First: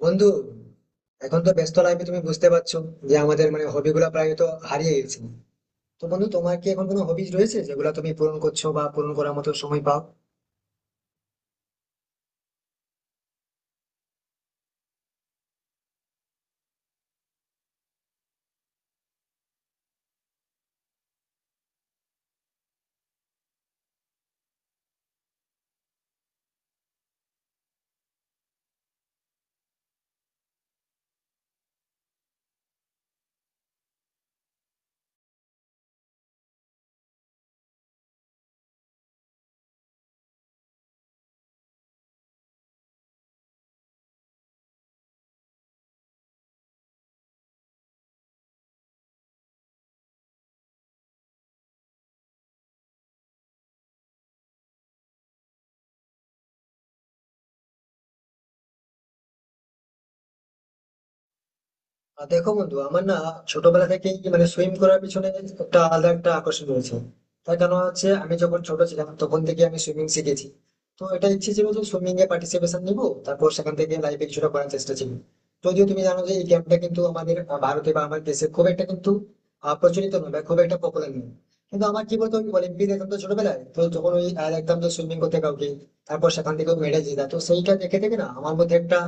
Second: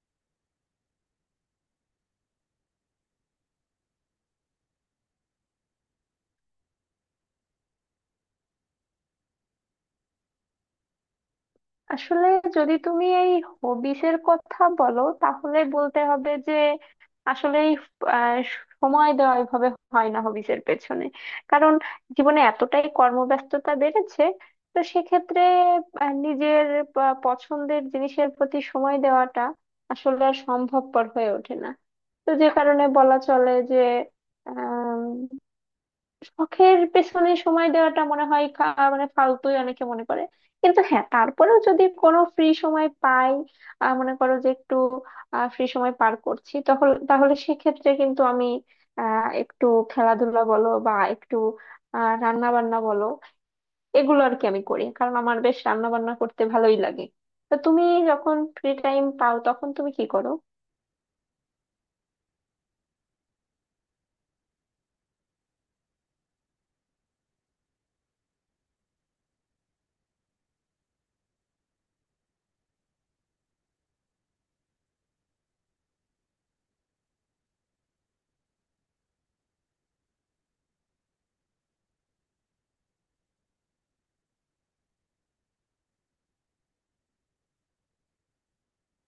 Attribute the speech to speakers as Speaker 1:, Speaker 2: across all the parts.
Speaker 1: বন্ধু, এখন তো ব্যস্ত লাইফে তুমি বুঝতে পারছো যে আমাদের হবি গুলা প্রায় তো হারিয়ে গেছে। তো বন্ধু, তোমার কি এখন কোনো হবিজ রয়েছে যেগুলো তুমি পূরণ করছো বা পূরণ করার মতো সময় পাও?
Speaker 2: আসলে যদি তুমি এই হবিস এর কথা বলো তাহলে বলতে হবে যে আসলে সময় দেওয়া এভাবে হয় না হবিস এর পেছনে। কারণ জীবনে এতটাই কর্মব্যস্ততা বেড়েছে, তো সেক্ষেত্রে নিজের পছন্দের জিনিসের প্রতি সময় দেওয়াটা আসলে আর সম্ভবপর হয়ে ওঠে না। তো যে কারণে বলা চলে যে শখের পেছনে সময় দেওয়াটা মনে হয় মানে ফালতুই অনেকে মনে করে। কিন্তু হ্যাঁ, তারপরেও যদি কোনো ফ্রি সময় পাই, মনে করো যে একটু ফ্রি সময় পার করছি তখন, তাহলে সেক্ষেত্রে কিন্তু আমি একটু খেলাধুলা বলো বা একটু রান্না বান্না বলো, এগুলো আর কি আমি করি। কারণ আমার বেশ রান্না বান্না করতে ভালোই লাগে। তো তুমি যখন ফ্রি টাইম পাও তখন তুমি কি করো?
Speaker 1: আর দেখো বন্ধু, আমার না ছোটবেলা থেকেই সুইম করার পিছনে একটা আলাদা একটা আকর্ষণ রয়েছে। তার কারণ হচ্ছে, আমি যখন ছোট ছিলাম তখন থেকে আমি সুইমিং শিখেছি। তো এটা ইচ্ছে ছিল যে সুইমিং এ পার্টিসিপেশন নিবো, তারপর সেখান থেকে লাইফে কিছুটা করার চেষ্টা ছিল। যদিও তুমি জানো যে এই গেমটা কিন্তু আমাদের ভারতে বা আমার দেশে খুব একটা কিন্তু প্রচলিত নয় বা খুব একটা পপুলার নয়। কিন্তু আমার কি বলতো, অলিম্পিক দেখতাম তো ছোটবেলায়, তো যখন ওই দেখতাম যে সুইমিং করতে কাউকে, তারপর সেখান থেকে মেডেল জেতা, তো সেইটা দেখে দেখে না আমার মধ্যে একটা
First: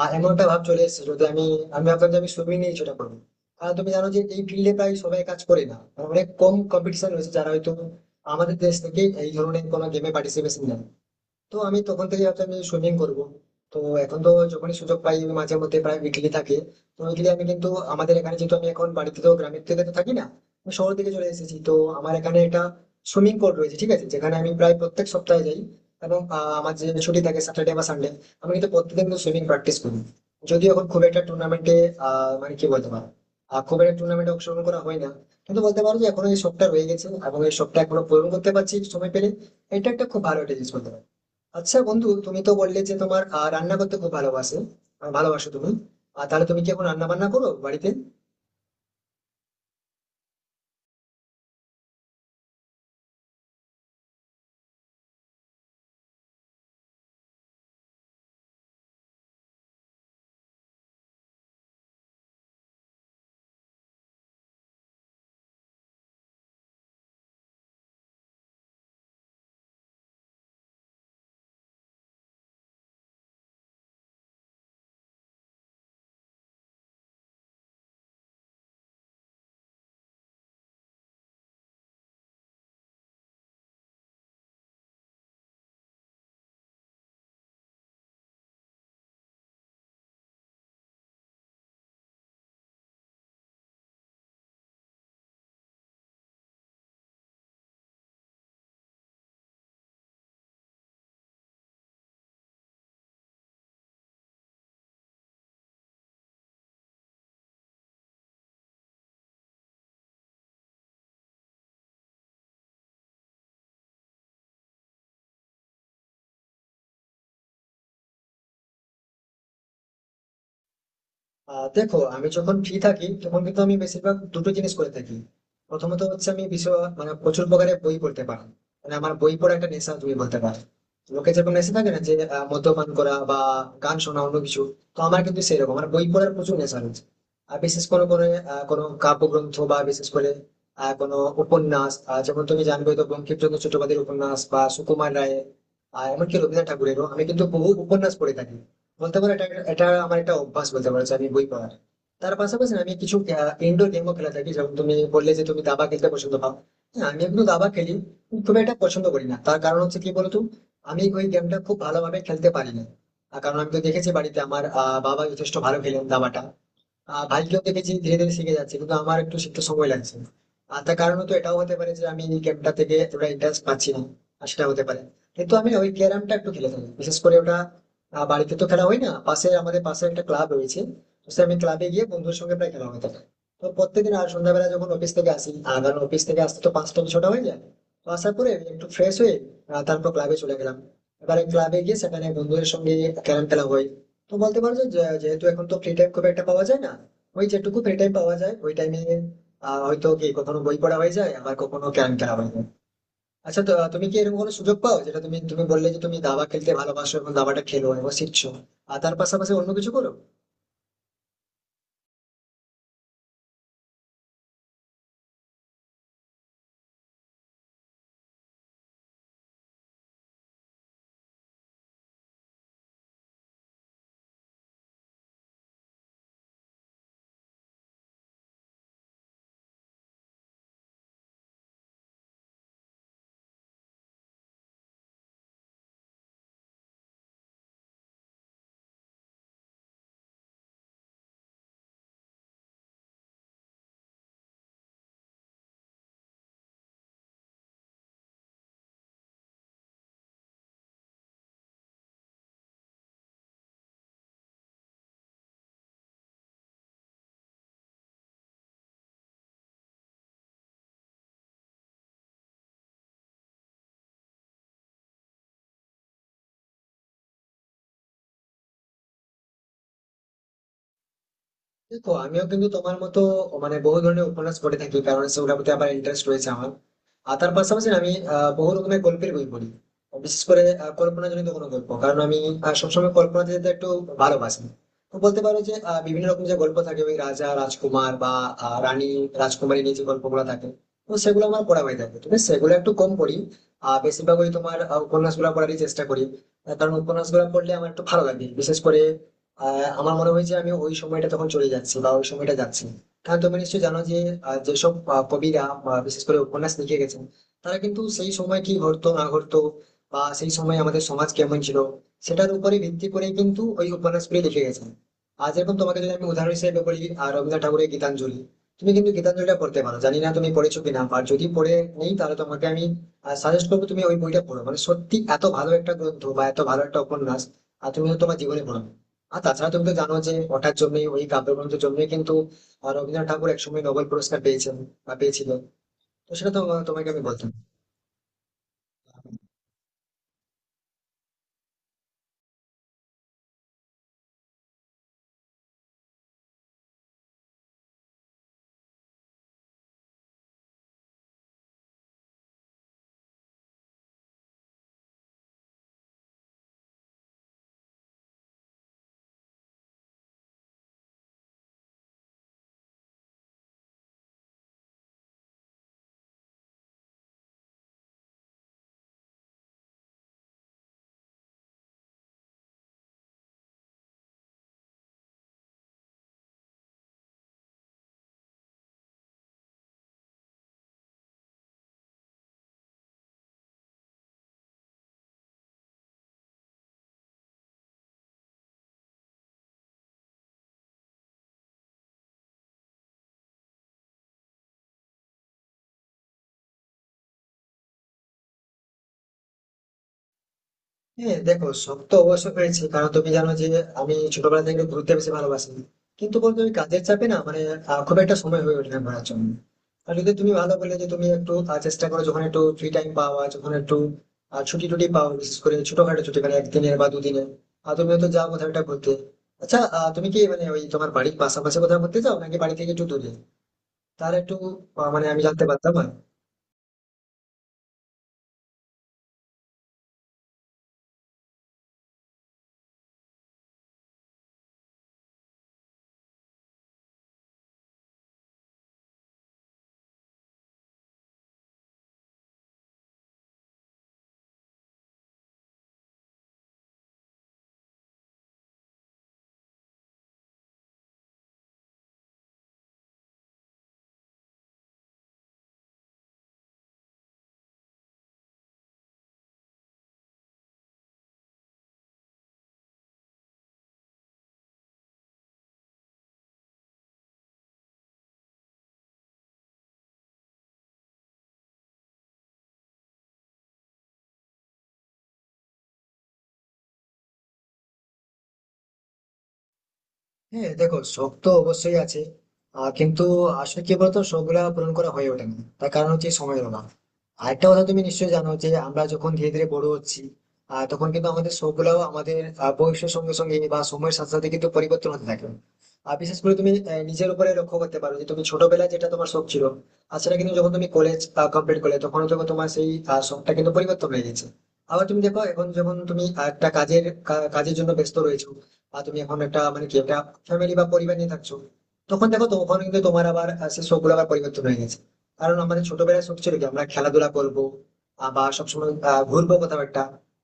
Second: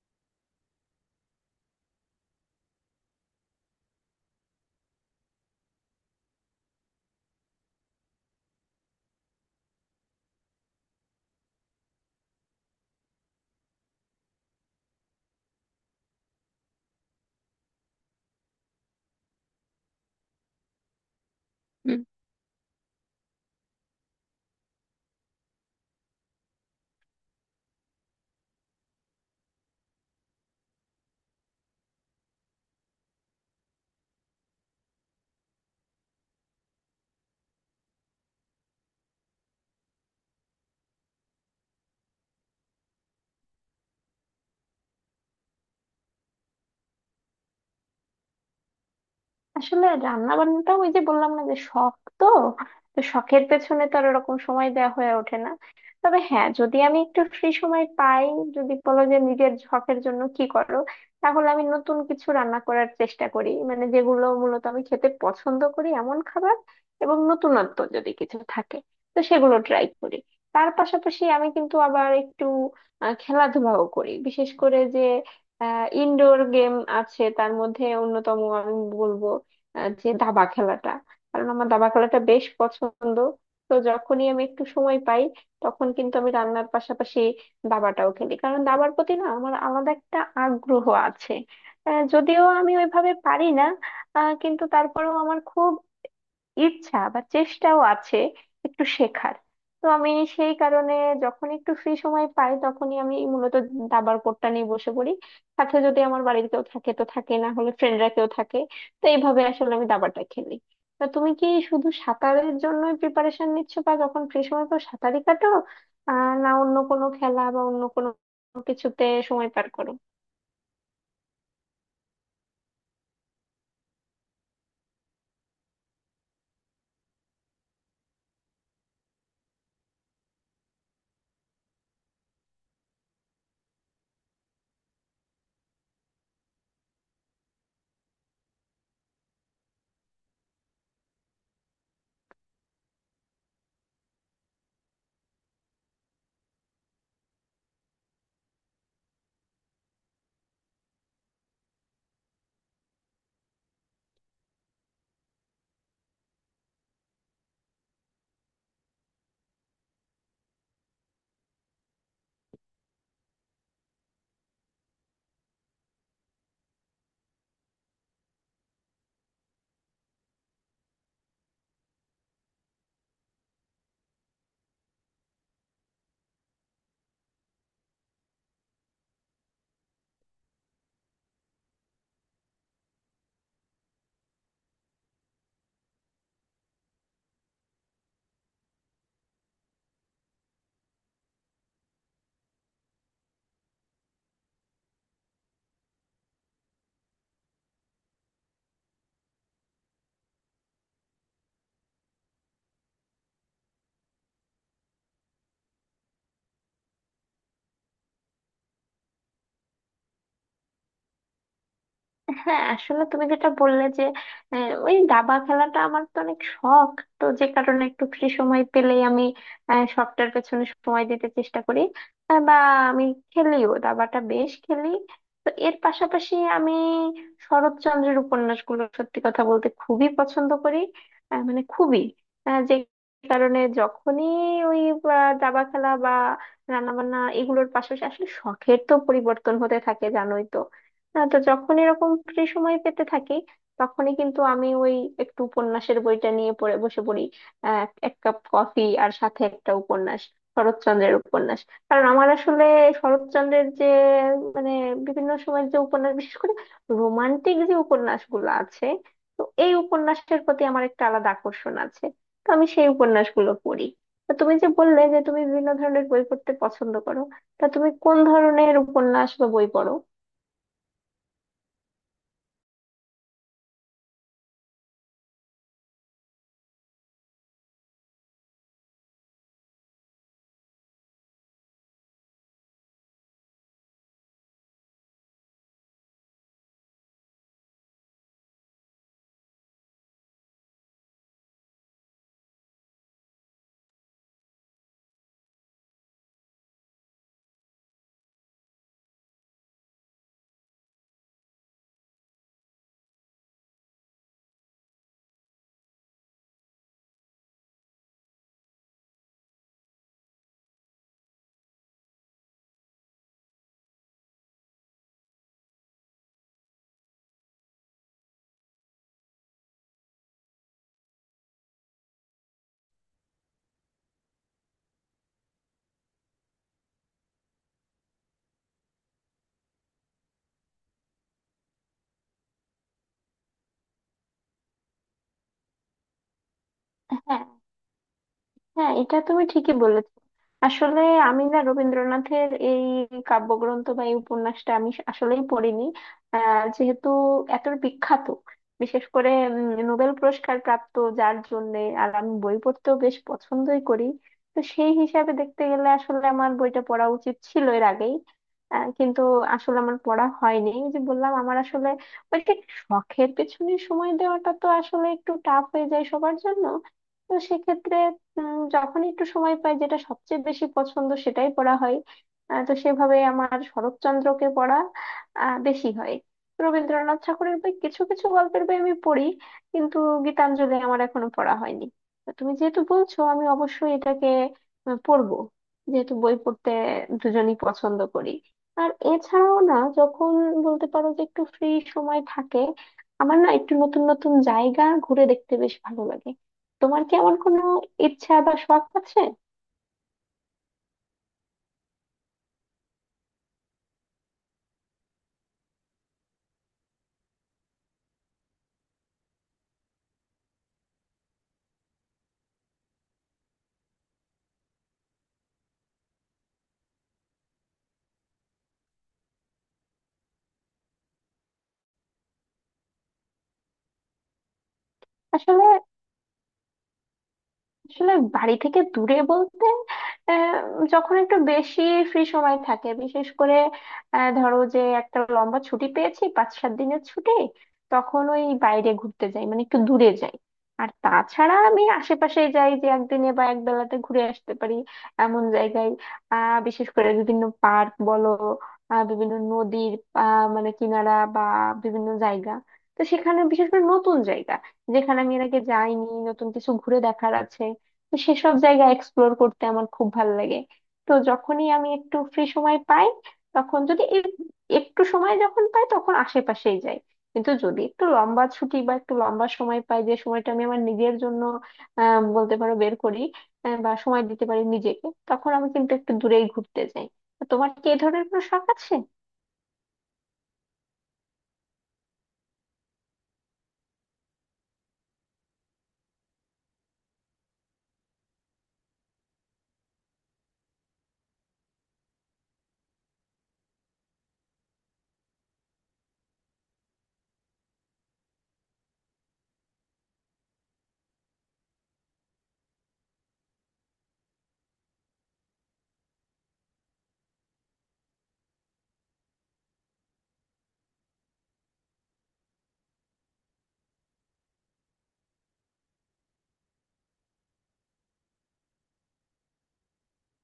Speaker 1: এমন একটা ভাব চলে এসেছে যদি আমি আমি ভাবলাম যে আমি সুইমিং নিয়ে কিছুটা করবো। কারণ তুমি জানো যে এই ফিল্ডে প্রায় সবাই কাজ করে না, অনেক কম কম্পিটিশন রয়েছে, যারা হয়তো আমাদের দেশ থেকে এই ধরনের কোনো গেমে পার্টিসিপেশন নেয়। তো আমি তখন থেকে ভাবছি আমি সুইমিং করব। তো এখন তো যখনই সুযোগ পাই আমি মাঝে মধ্যে প্রায় উইকলি থাকে। তো উইকলি আমি কিন্তু আমাদের এখানে, যেহেতু আমি এখন বাড়িতে তো গ্রামের থেকে তো থাকি না, আমি শহর থেকে চলে এসেছি, তো আমার এখানে একটা সুইমিং পুল রয়েছে, ঠিক আছে, যেখানে আমি প্রায় প্রত্যেক সপ্তাহে যাই। এবং আমার যে ছুটি থাকে স্যাটারডে বা সানডে, আমি কিন্তু প্রত্যেকদিন কিন্তু সুইমিং প্র্যাকটিস করি। যদিও এখন খুব একটা টুর্নামেন্টে, আহ মানে কি বলতে পারো আহ, খুব একটা টুর্নামেন্টে অংশগ্রহণ করা হয় না। কিন্তু বলতে পারো যে এখনো এই শখটা রয়ে গেছে এবং এই শখটা এখনো পূরণ করতে পারছি সময় পেলে। এটা একটা খুব ভালো একটা জিনিস বলতে পারো। আচ্ছা বন্ধু, তুমি তো বললে যে তোমার রান্না করতে খুব ভালোবাসো, ভালোবাসো তুমি। আর তাহলে তুমি কি এখন রান্না বান্না করো বাড়িতে?
Speaker 2: আসলে রান্না বান্নাটাও ওই যে বললাম না যে শখ, তো তো শখের পেছনে তো আর ওরকম সময় দেওয়া হয়ে ওঠে না। তবে হ্যাঁ, যদি আমি একটু ফ্রি সময় পাই, যদি বলো যে নিজের শখের জন্য কি করো, তাহলে আমি নতুন কিছু রান্না করার চেষ্টা করি, মানে যেগুলো মূলত আমি খেতে পছন্দ করি এমন খাবার এবং নতুনত্ব যদি কিছু থাকে তো সেগুলো ট্রাই করি। তার পাশাপাশি আমি কিন্তু আবার একটু খেলাধুলাও করি। বিশেষ করে যে ইনডোর গেম আছে তার মধ্যে অন্যতম আমি বলবো যে দাবা খেলাটা, কারণ আমার দাবা খেলাটা বেশ পছন্দ। তো যখনই আমি একটু সময় পাই তখন কিন্তু আমি রান্নার পাশাপাশি দাবাটাও খেলি, কারণ দাবার প্রতি না আমার আলাদা একটা আগ্রহ আছে। যদিও আমি ওইভাবে পারি না, কিন্তু তারপরেও আমার খুব ইচ্ছা বা চেষ্টাও আছে একটু শেখার। তো আমি সেই কারণে যখন একটু ফ্রি সময় পাই তখনই আমি মূলত দাবার কোর্টটা নিয়ে বসে পড়ি। সাথে যদি আমার বাড়ির কেউ থাকে তো থাকে, না হলে ফ্রেন্ডরা কেউ থাকে। তো এইভাবে আসলে আমি দাবাটা খেলি। তা তুমি কি শুধু সাঁতারের জন্য প্রিপারেশন নিচ্ছ বা যখন ফ্রি সময় পাও সাঁতারই কাটো? না অন্য কোনো খেলা বা অন্য কোনো কিছুতে সময় পার করো?
Speaker 1: দেখো, আমি যখন ফ্রি থাকি তখন কিন্তু আমি বেশিরভাগ দুটো জিনিস করে থাকি। প্রথমত হচ্ছে আমি বিষয় মানে প্রচুর প্রকারের বই পড়তে পারি। মানে আমার বই পড়া একটা নেশা তুমি বলতে পারো। লোকে যেরকম নেশা থাকে না, যে মদ্যপান করা বা গান শোনা অন্য কিছু, তো আমার কিন্তু সেরকম আমার বই পড়ার প্রচুর নেশা রয়েছে। আর বিশেষ করে করে কোনো কাব্যগ্রন্থ বা বিশেষ করে কোনো উপন্যাস, যেমন তুমি জানবে তো বঙ্কিমচন্দ্র চট্টোপাধ্যায়ের উপন্যাস বা সুকুমার রায়ের, এমনকি রবীন্দ্রনাথ ঠাকুরেরও আমি কিন্তু বহু উপন্যাস পড়ে থাকি। বলতে পারো এটা, এটা আমার একটা অভ্যাস বলতে পারো যে আমি বই পড়ার। তার পাশাপাশি না আমি কিছু ইনডোর গেমও খেলে থাকি। যেমন তুমি বললে যে তুমি দাবা খেলতে পছন্দ পাও, হ্যাঁ আমি কিন্তু দাবা খেলি, কিন্তু খুব একটা পছন্দ করি না। তার কারণ হচ্ছে কি বলতো, আমি ওই গেমটা খুব ভালোভাবে খেলতে পারি না। আর কারণ আমি তো দেখেছি বাড়িতে আমার বাবা যথেষ্ট ভালো খেলেন দাবাটা, ভাইকেও দেখেছি ধীরে ধীরে শিখে যাচ্ছে, কিন্তু আমার একটু শিখতে সময় লাগছে। আর তার কারণ তো এটাও হতে পারে যে আমি এই গেমটা থেকে এতটা ইন্টারেস্ট পাচ্ছি না, আর সেটা হতে পারে। কিন্তু আমি ওই ক্যারামটা একটু খেলে থাকি, বিশেষ করে ওটা বাড়িতে তো খেলা হয় না, পাশে আমাদের পাশে একটা ক্লাব রয়েছে, তো সে আমি ক্লাবে গিয়ে বন্ধুর সঙ্গে প্রায় খেলা হয়ে থাকে। তো প্রত্যেকদিন আর সন্ধ্যাবেলা যখন অফিস থেকে আসি, আর কারণ অফিস থেকে আসতে তো পাঁচটা ছটা হয়ে যায়, তো আসার পরে একটু ফ্রেশ হয়ে তারপর ক্লাবে চলে গেলাম, এবারে ক্লাবে গিয়ে সেখানে বন্ধুদের সঙ্গে ক্যারাম খেলা হয়। তো বলতে পারো যে যে- যেহেতু এখন তো ফ্রি টাইম খুব একটা পাওয়া যায় না, ওই যেটুকু ফ্রি টাইম পাওয়া যায় ওই টাইমে হয়তো কি কখনো বই পড়া হয়ে যায়, আবার কখনো ক্যারাম খেলা হয়ে যায়। আচ্ছা, তো তুমি কি এরকম কোনো সুযোগ পাও, যেটা তুমি তুমি বললে যে তুমি দাবা খেলতে ভালোবাসো এবং দাবাটা খেলো এবং শিখছো, আর তার পাশাপাশি অন্য কিছু করো?
Speaker 2: হ্যাঁ আসলে তুমি যেটা বললে যে ওই দাবা খেলাটা আমার তো অনেক শখ, তো যে কারণে একটু ফ্রি সময় পেলেই আমি শখটার পেছনে সময় দিতে চেষ্টা করি। বা আমি খেলিও, দাবাটা বেশ খেলি। তো এর পাশাপাশি আমি শরৎচন্দ্রের উপন্যাসগুলো সত্যি কথা বলতে খুবই পছন্দ করি। মানে খুবই যে কারণে যখনই ওই দাবা খেলা বা রান্না বান্না এগুলোর পাশাপাশি আসলে শখের তো পরিবর্তন হতে থাকে, জানোই তো? না তো, যখন এরকম ফ্রি সময় পেতে থাকি তখনই কিন্তু আমি ওই একটু উপন্যাসের বইটা নিয়ে পড়ে বসে পড়ি। এক কাপ কফি আর সাথে একটা উপন্যাস, শরৎচন্দ্রের উপন্যাস। কারণ আমার আসলে শরৎচন্দ্রের যে মানে বিভিন্ন সময়ের যে উপন্যাস, বিশেষ করে রোমান্টিক যে উপন্যাসগুলো আছে, তো এই উপন্যাসের প্রতি আমার একটা আলাদা আকর্ষণ আছে। তো আমি সেই উপন্যাসগুলো পড়ি। তো তুমি যে বললে যে তুমি বিভিন্ন ধরনের বই পড়তে পছন্দ করো, তা তুমি কোন ধরনের উপন্যাস বা বই পড়ো?
Speaker 1: দেখো আমিও কিন্তু তোমার মতো মানে বহু ধরনের উপন্যাস পড়ে থাকি, কারণ সেগুলোর প্রতি আবার ইন্টারেস্ট রয়েছে আমার। আর তার পাশাপাশি আমি বহু রকমের গল্পের বই পড়ি, বিশেষ করে কল্পনাজনিত কোনো গল্প, কারণ আমি সবসময় কল্পনা যেতে একটু ভালোবাসি। তো বলতে পারো যে বিভিন্ন রকম যে গল্প থাকে ওই রাজা রাজকুমার বা রানী রাজকুমারী নিয়ে যে গল্পগুলো থাকে, তো সেগুলো আমার পড়া হয়ে থাকে, তবে সেগুলো একটু কম পড়ি। আর বেশিরভাগ ওই তোমার উপন্যাস গুলা পড়ারই চেষ্টা করি। কারণ উপন্যাস গুলা পড়লে আমার একটু ভালো লাগে, বিশেষ করে আমার মনে হয়েছে আমি ওই সময়টা তখন চলে যাচ্ছি বা ওই সময়টা যাচ্ছি। কারণ তুমি নিশ্চয়ই জানো যে যেসব কবিরা বা বিশেষ করে উপন্যাস লিখে গেছেন, তারা কিন্তু সেই সময় কি ঘটতো না ঘটতো বা সেই সময় আমাদের সমাজ কেমন ছিল, সেটার উপরে ভিত্তি করে কিন্তু ওই উপন্যাসগুলি লিখে গেছেন। আর যেরকম তোমাকে যদি আমি উদাহরণ হিসেবে বলি, রবীন্দ্রনাথ ঠাকুরের গীতাঞ্জলি, তুমি কিন্তু গীতাঞ্জলিটা পড়তে পারো, জানি না তুমি পড়েছো কিনা, আর যদি পড়ে নেই তাহলে তোমাকে আমি সাজেস্ট করবো তুমি ওই বইটা পড়ো। মানে সত্যি এত ভালো একটা গ্রন্থ বা এত ভালো একটা উপন্যাস, আর তুমি হয়তো তোমার জীবনে পড়ো। আর তাছাড়া তুমি তো জানো যে ওটার জন্যই, ওই কাব্যগ্রন্থের জন্যই কিন্তু রবীন্দ্রনাথ ঠাকুর একসময় নোবেল পুরস্কার পেয়েছেন বা পেয়েছিল, তো সেটা তো তোমাকে আমি
Speaker 2: হ্যাঁ,
Speaker 1: বলতাম।
Speaker 2: হ্যাঁ এটা তুমি ঠিকই বলেছো। আসলে আমি না রবীন্দ্রনাথের এই কাব্যগ্রন্থ বা এই উপন্যাসটা আমি আসলেই পড়িনি। যেহেতু এত বিখ্যাত, বিশেষ করে নোবেল পুরস্কার প্রাপ্ত, যার জন্য আর আমি বই পড়তেও বেশ পছন্দই করি, তো সেই হিসাবে দেখতে গেলে আসলে আমার বইটা পড়া উচিত ছিল এর আগেই। কিন্তু আসলে আমার পড়া হয়নি। এই যে বললাম আমার আসলে ওই যে শখের পেছনে সময় দেওয়াটা তো আসলে একটু টাফ হয়ে যায় সবার জন্য। তো সেক্ষেত্রে যখন একটু সময় পাই, যেটা সবচেয়ে বেশি পছন্দ সেটাই পড়া হয়। তো সেভাবে আমার শরৎচন্দ্রকে পড়া বেশি হয়। রবীন্দ্রনাথ ঠাকুরের বই, কিছু কিছু গল্পের বই আমি পড়ি, কিন্তু গীতাঞ্জলি আমার এখনো পড়া হয়নি। তো তুমি যেহেতু বলছো, আমি অবশ্যই এটাকে পড়বো, যেহেতু বই পড়তে দুজনই পছন্দ করি। আর এছাড়াও না যখন বলতে পারো যে একটু ফ্রি সময় থাকে, আমার না একটু নতুন নতুন জায়গা ঘুরে দেখতে বেশ ভালো লাগে। তোমার কি এমন কোনো ইচ্ছা বা শখ আছে?
Speaker 1: হ্যাঁ দেখো, শখ তো অবশ্যই পেয়েছি, কারণ তুমি জানো যে আমি ছোটবেলা থেকে একটু ঘুরতে বেশি ভালোবাসি। কিন্তু বলতো ওই কাজের চাপে না, মানে খুব একটা সময় হয়ে ওঠে না ঘোরার জন্য। আর যদি তুমি ভালো বলে যে তুমি একটু চেষ্টা করো যখন একটু ফ্রি টাইম পাওয়া, যখন একটু ছুটি টুটি পাও, বিশেষ করে ছোটখাটো ছুটি মানে একদিনের বা দুদিনের, আর তুমি হয়তো যাও কোথাও একটা ঘুরতে। আচ্ছা, তুমি কি মানে ওই তোমার বাড়ির পাশাপাশি কোথাও ঘুরতে যাও, নাকি বাড়ি থেকে একটু দূরে? তাহলে একটু মানে আমি জানতে
Speaker 2: আসলে
Speaker 1: পারতাম আর।
Speaker 2: আসলে বাড়ি থেকে দূরে বলতে, আহ, যখন একটু বেশি ফ্রি সময় থাকে, বিশেষ করে ধরো যে একটা লম্বা ছুটি পেয়েছি, 5-7 দিনের ছুটি, তখন ওই বাইরে ঘুরতে যাই, মানে একটু দূরে যাই। আর তাছাড়া আমি আশেপাশে যাই, যে একদিনে বা এক বেলাতে ঘুরে আসতে পারি এমন জায়গায়। বিশেষ করে বিভিন্ন পার্ক বলো, বিভিন্ন নদীর মানে কিনারা বা বিভিন্ন জায়গা। তো সেখানে বিশেষ করে নতুন জায়গা, যেখানে আমি এর আগে যাইনি, নতুন কিছু ঘুরে দেখার আছে, তো সেসব জায়গা এক্সপ্লোর করতে আমার খুব ভালো লাগে। তো যখনই আমি একটু ফ্রি সময় পাই, তখন যদি একটু সময় যখন পাই তখন আশেপাশেই যাই। কিন্তু যদি একটু লম্বা ছুটি বা একটু লম্বা সময় পাই, যে সময়টা আমি আমার নিজের জন্য বলতে পারো বের করি, বা সময় দিতে পারি নিজেকে, তখন আমি কিন্তু একটু দূরেই ঘুরতে যাই। তো তোমার কি এই ধরনের কোনো শখ আছে?
Speaker 1: হ্যাঁ দেখো, শখ তো অবশ্যই আছে, কিন্তু আসলে কি বলতো, শখ গুলা পূরণ করা হয়ে ওঠে না, তার কারণ হচ্ছে সময়ের অভাব। আরেকটা কথা, তুমি নিশ্চয়ই জানো যে আমরা যখন ধীরে ধীরে বড় হচ্ছি তখন কিন্তু আমাদের শখ গুলাও আমাদের বয়সের সঙ্গে সঙ্গে বা সময়ের সাথে সাথে কিন্তু পরিবর্তন হতে থাকে। আর বিশেষ করে তুমি নিজের উপরে লক্ষ্য করতে পারো যে তুমি ছোটবেলায় যেটা তোমার শখ ছিল, আর সেটা কিন্তু যখন তুমি কলেজ কমপ্লিট করলে তখন তখন তোমার সেই শখটা কিন্তু পরিবর্তন হয়ে গেছে। আবার তুমি দেখো, এখন যখন তুমি একটা কাজের, কাজের জন্য ব্যস্ত রয়েছো বা তুমি এখন একটা মানে কি একটা ফ্যামিলি বা পরিবার নিয়ে থাকছো, তখন দেখো তখন কিন্তু তোমার আবার সেই শখ গুলো আবার পরিবর্তন হয়ে গেছে। কারণ আমাদের ছোটবেলায় শখ ছিল কি আমরা খেলাধুলা করবো বা সবসময় ঘুরবো কোথাও একটা,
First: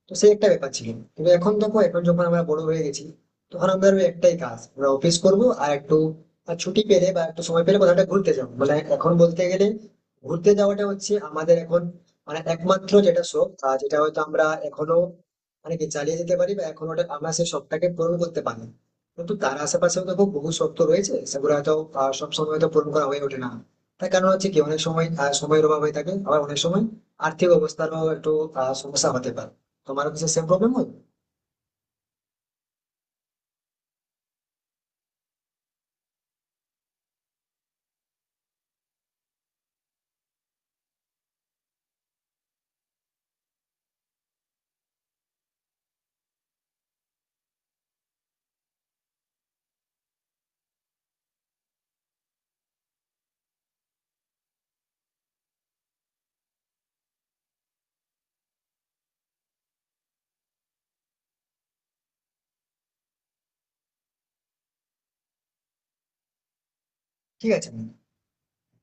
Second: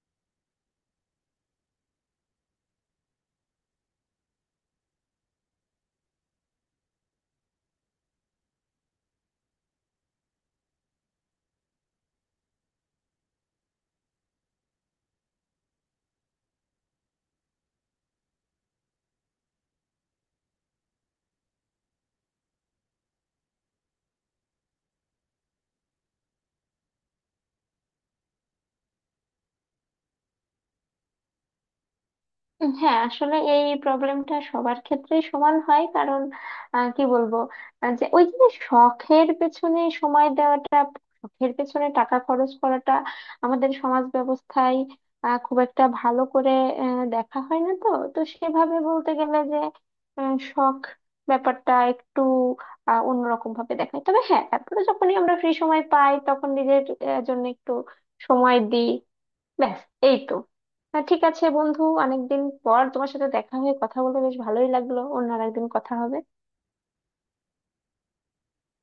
Speaker 1: তো সেই একটা ব্যাপার ছিল। কিন্তু এখন দেখো, এখন যখন আমরা বড় হয়ে গেছি, তখন আমাদের ওই একটাই কাজ, আমরা অফিস করবো আর একটু ছুটি পেলে বা একটু সময় পেলে কোথাও একটা ঘুরতে যাবো। মানে এখন বলতে গেলে ঘুরতে যাওয়াটা হচ্ছে আমাদের এখন মানে একমাত্র যেটা শখ, যেটা হয়তো আমরা এখনো মানে কি চালিয়ে যেতে পারি বা এখন ওটা আমরা সেই শখটাকে পূরণ করতে পারি। কিন্তু তার আশেপাশেও দেখো বহু শখ তো রয়েছে, সেগুলো হয়তো সবসময় হয়তো পূরণ করা হয়ে ওঠে না। তার কারণ হচ্ছে কি, অনেক সময় সময়ের অভাব হয়ে থাকে, আবার অনেক সময় আর্থিক অবস্থারও একটু সমস্যা হতে পারে। তোমারও কিছু সেম প্রবলেম হয়?
Speaker 2: হ্যাঁ আসলে এই প্রবলেমটা সবার ক্ষেত্রেই সমান হয়। কারণ কি বলবো, যে ওই যে শখের পেছনে সময় দেওয়াটা, শখের পেছনে টাকা খরচ করাটা আমাদের সমাজ ব্যবস্থায় খুব একটা ভালো করে দেখা হয় না তো। তো সেভাবে বলতে গেলে যে শখ ব্যাপারটা একটু অন্যরকম ভাবে দেখায়। তবে হ্যাঁ, তারপরে যখনই আমরা ফ্রি সময় পাই তখন নিজের জন্য একটু সময় দিই। ব্যাস, এই তো। ঠিক আছে বন্ধু, অনেকদিন পর তোমার সাথে দেখা হয়ে কথা বলে বেশ ভালোই লাগলো। অন্য আর একদিন কথা হবে।
Speaker 1: ঠিক আছে।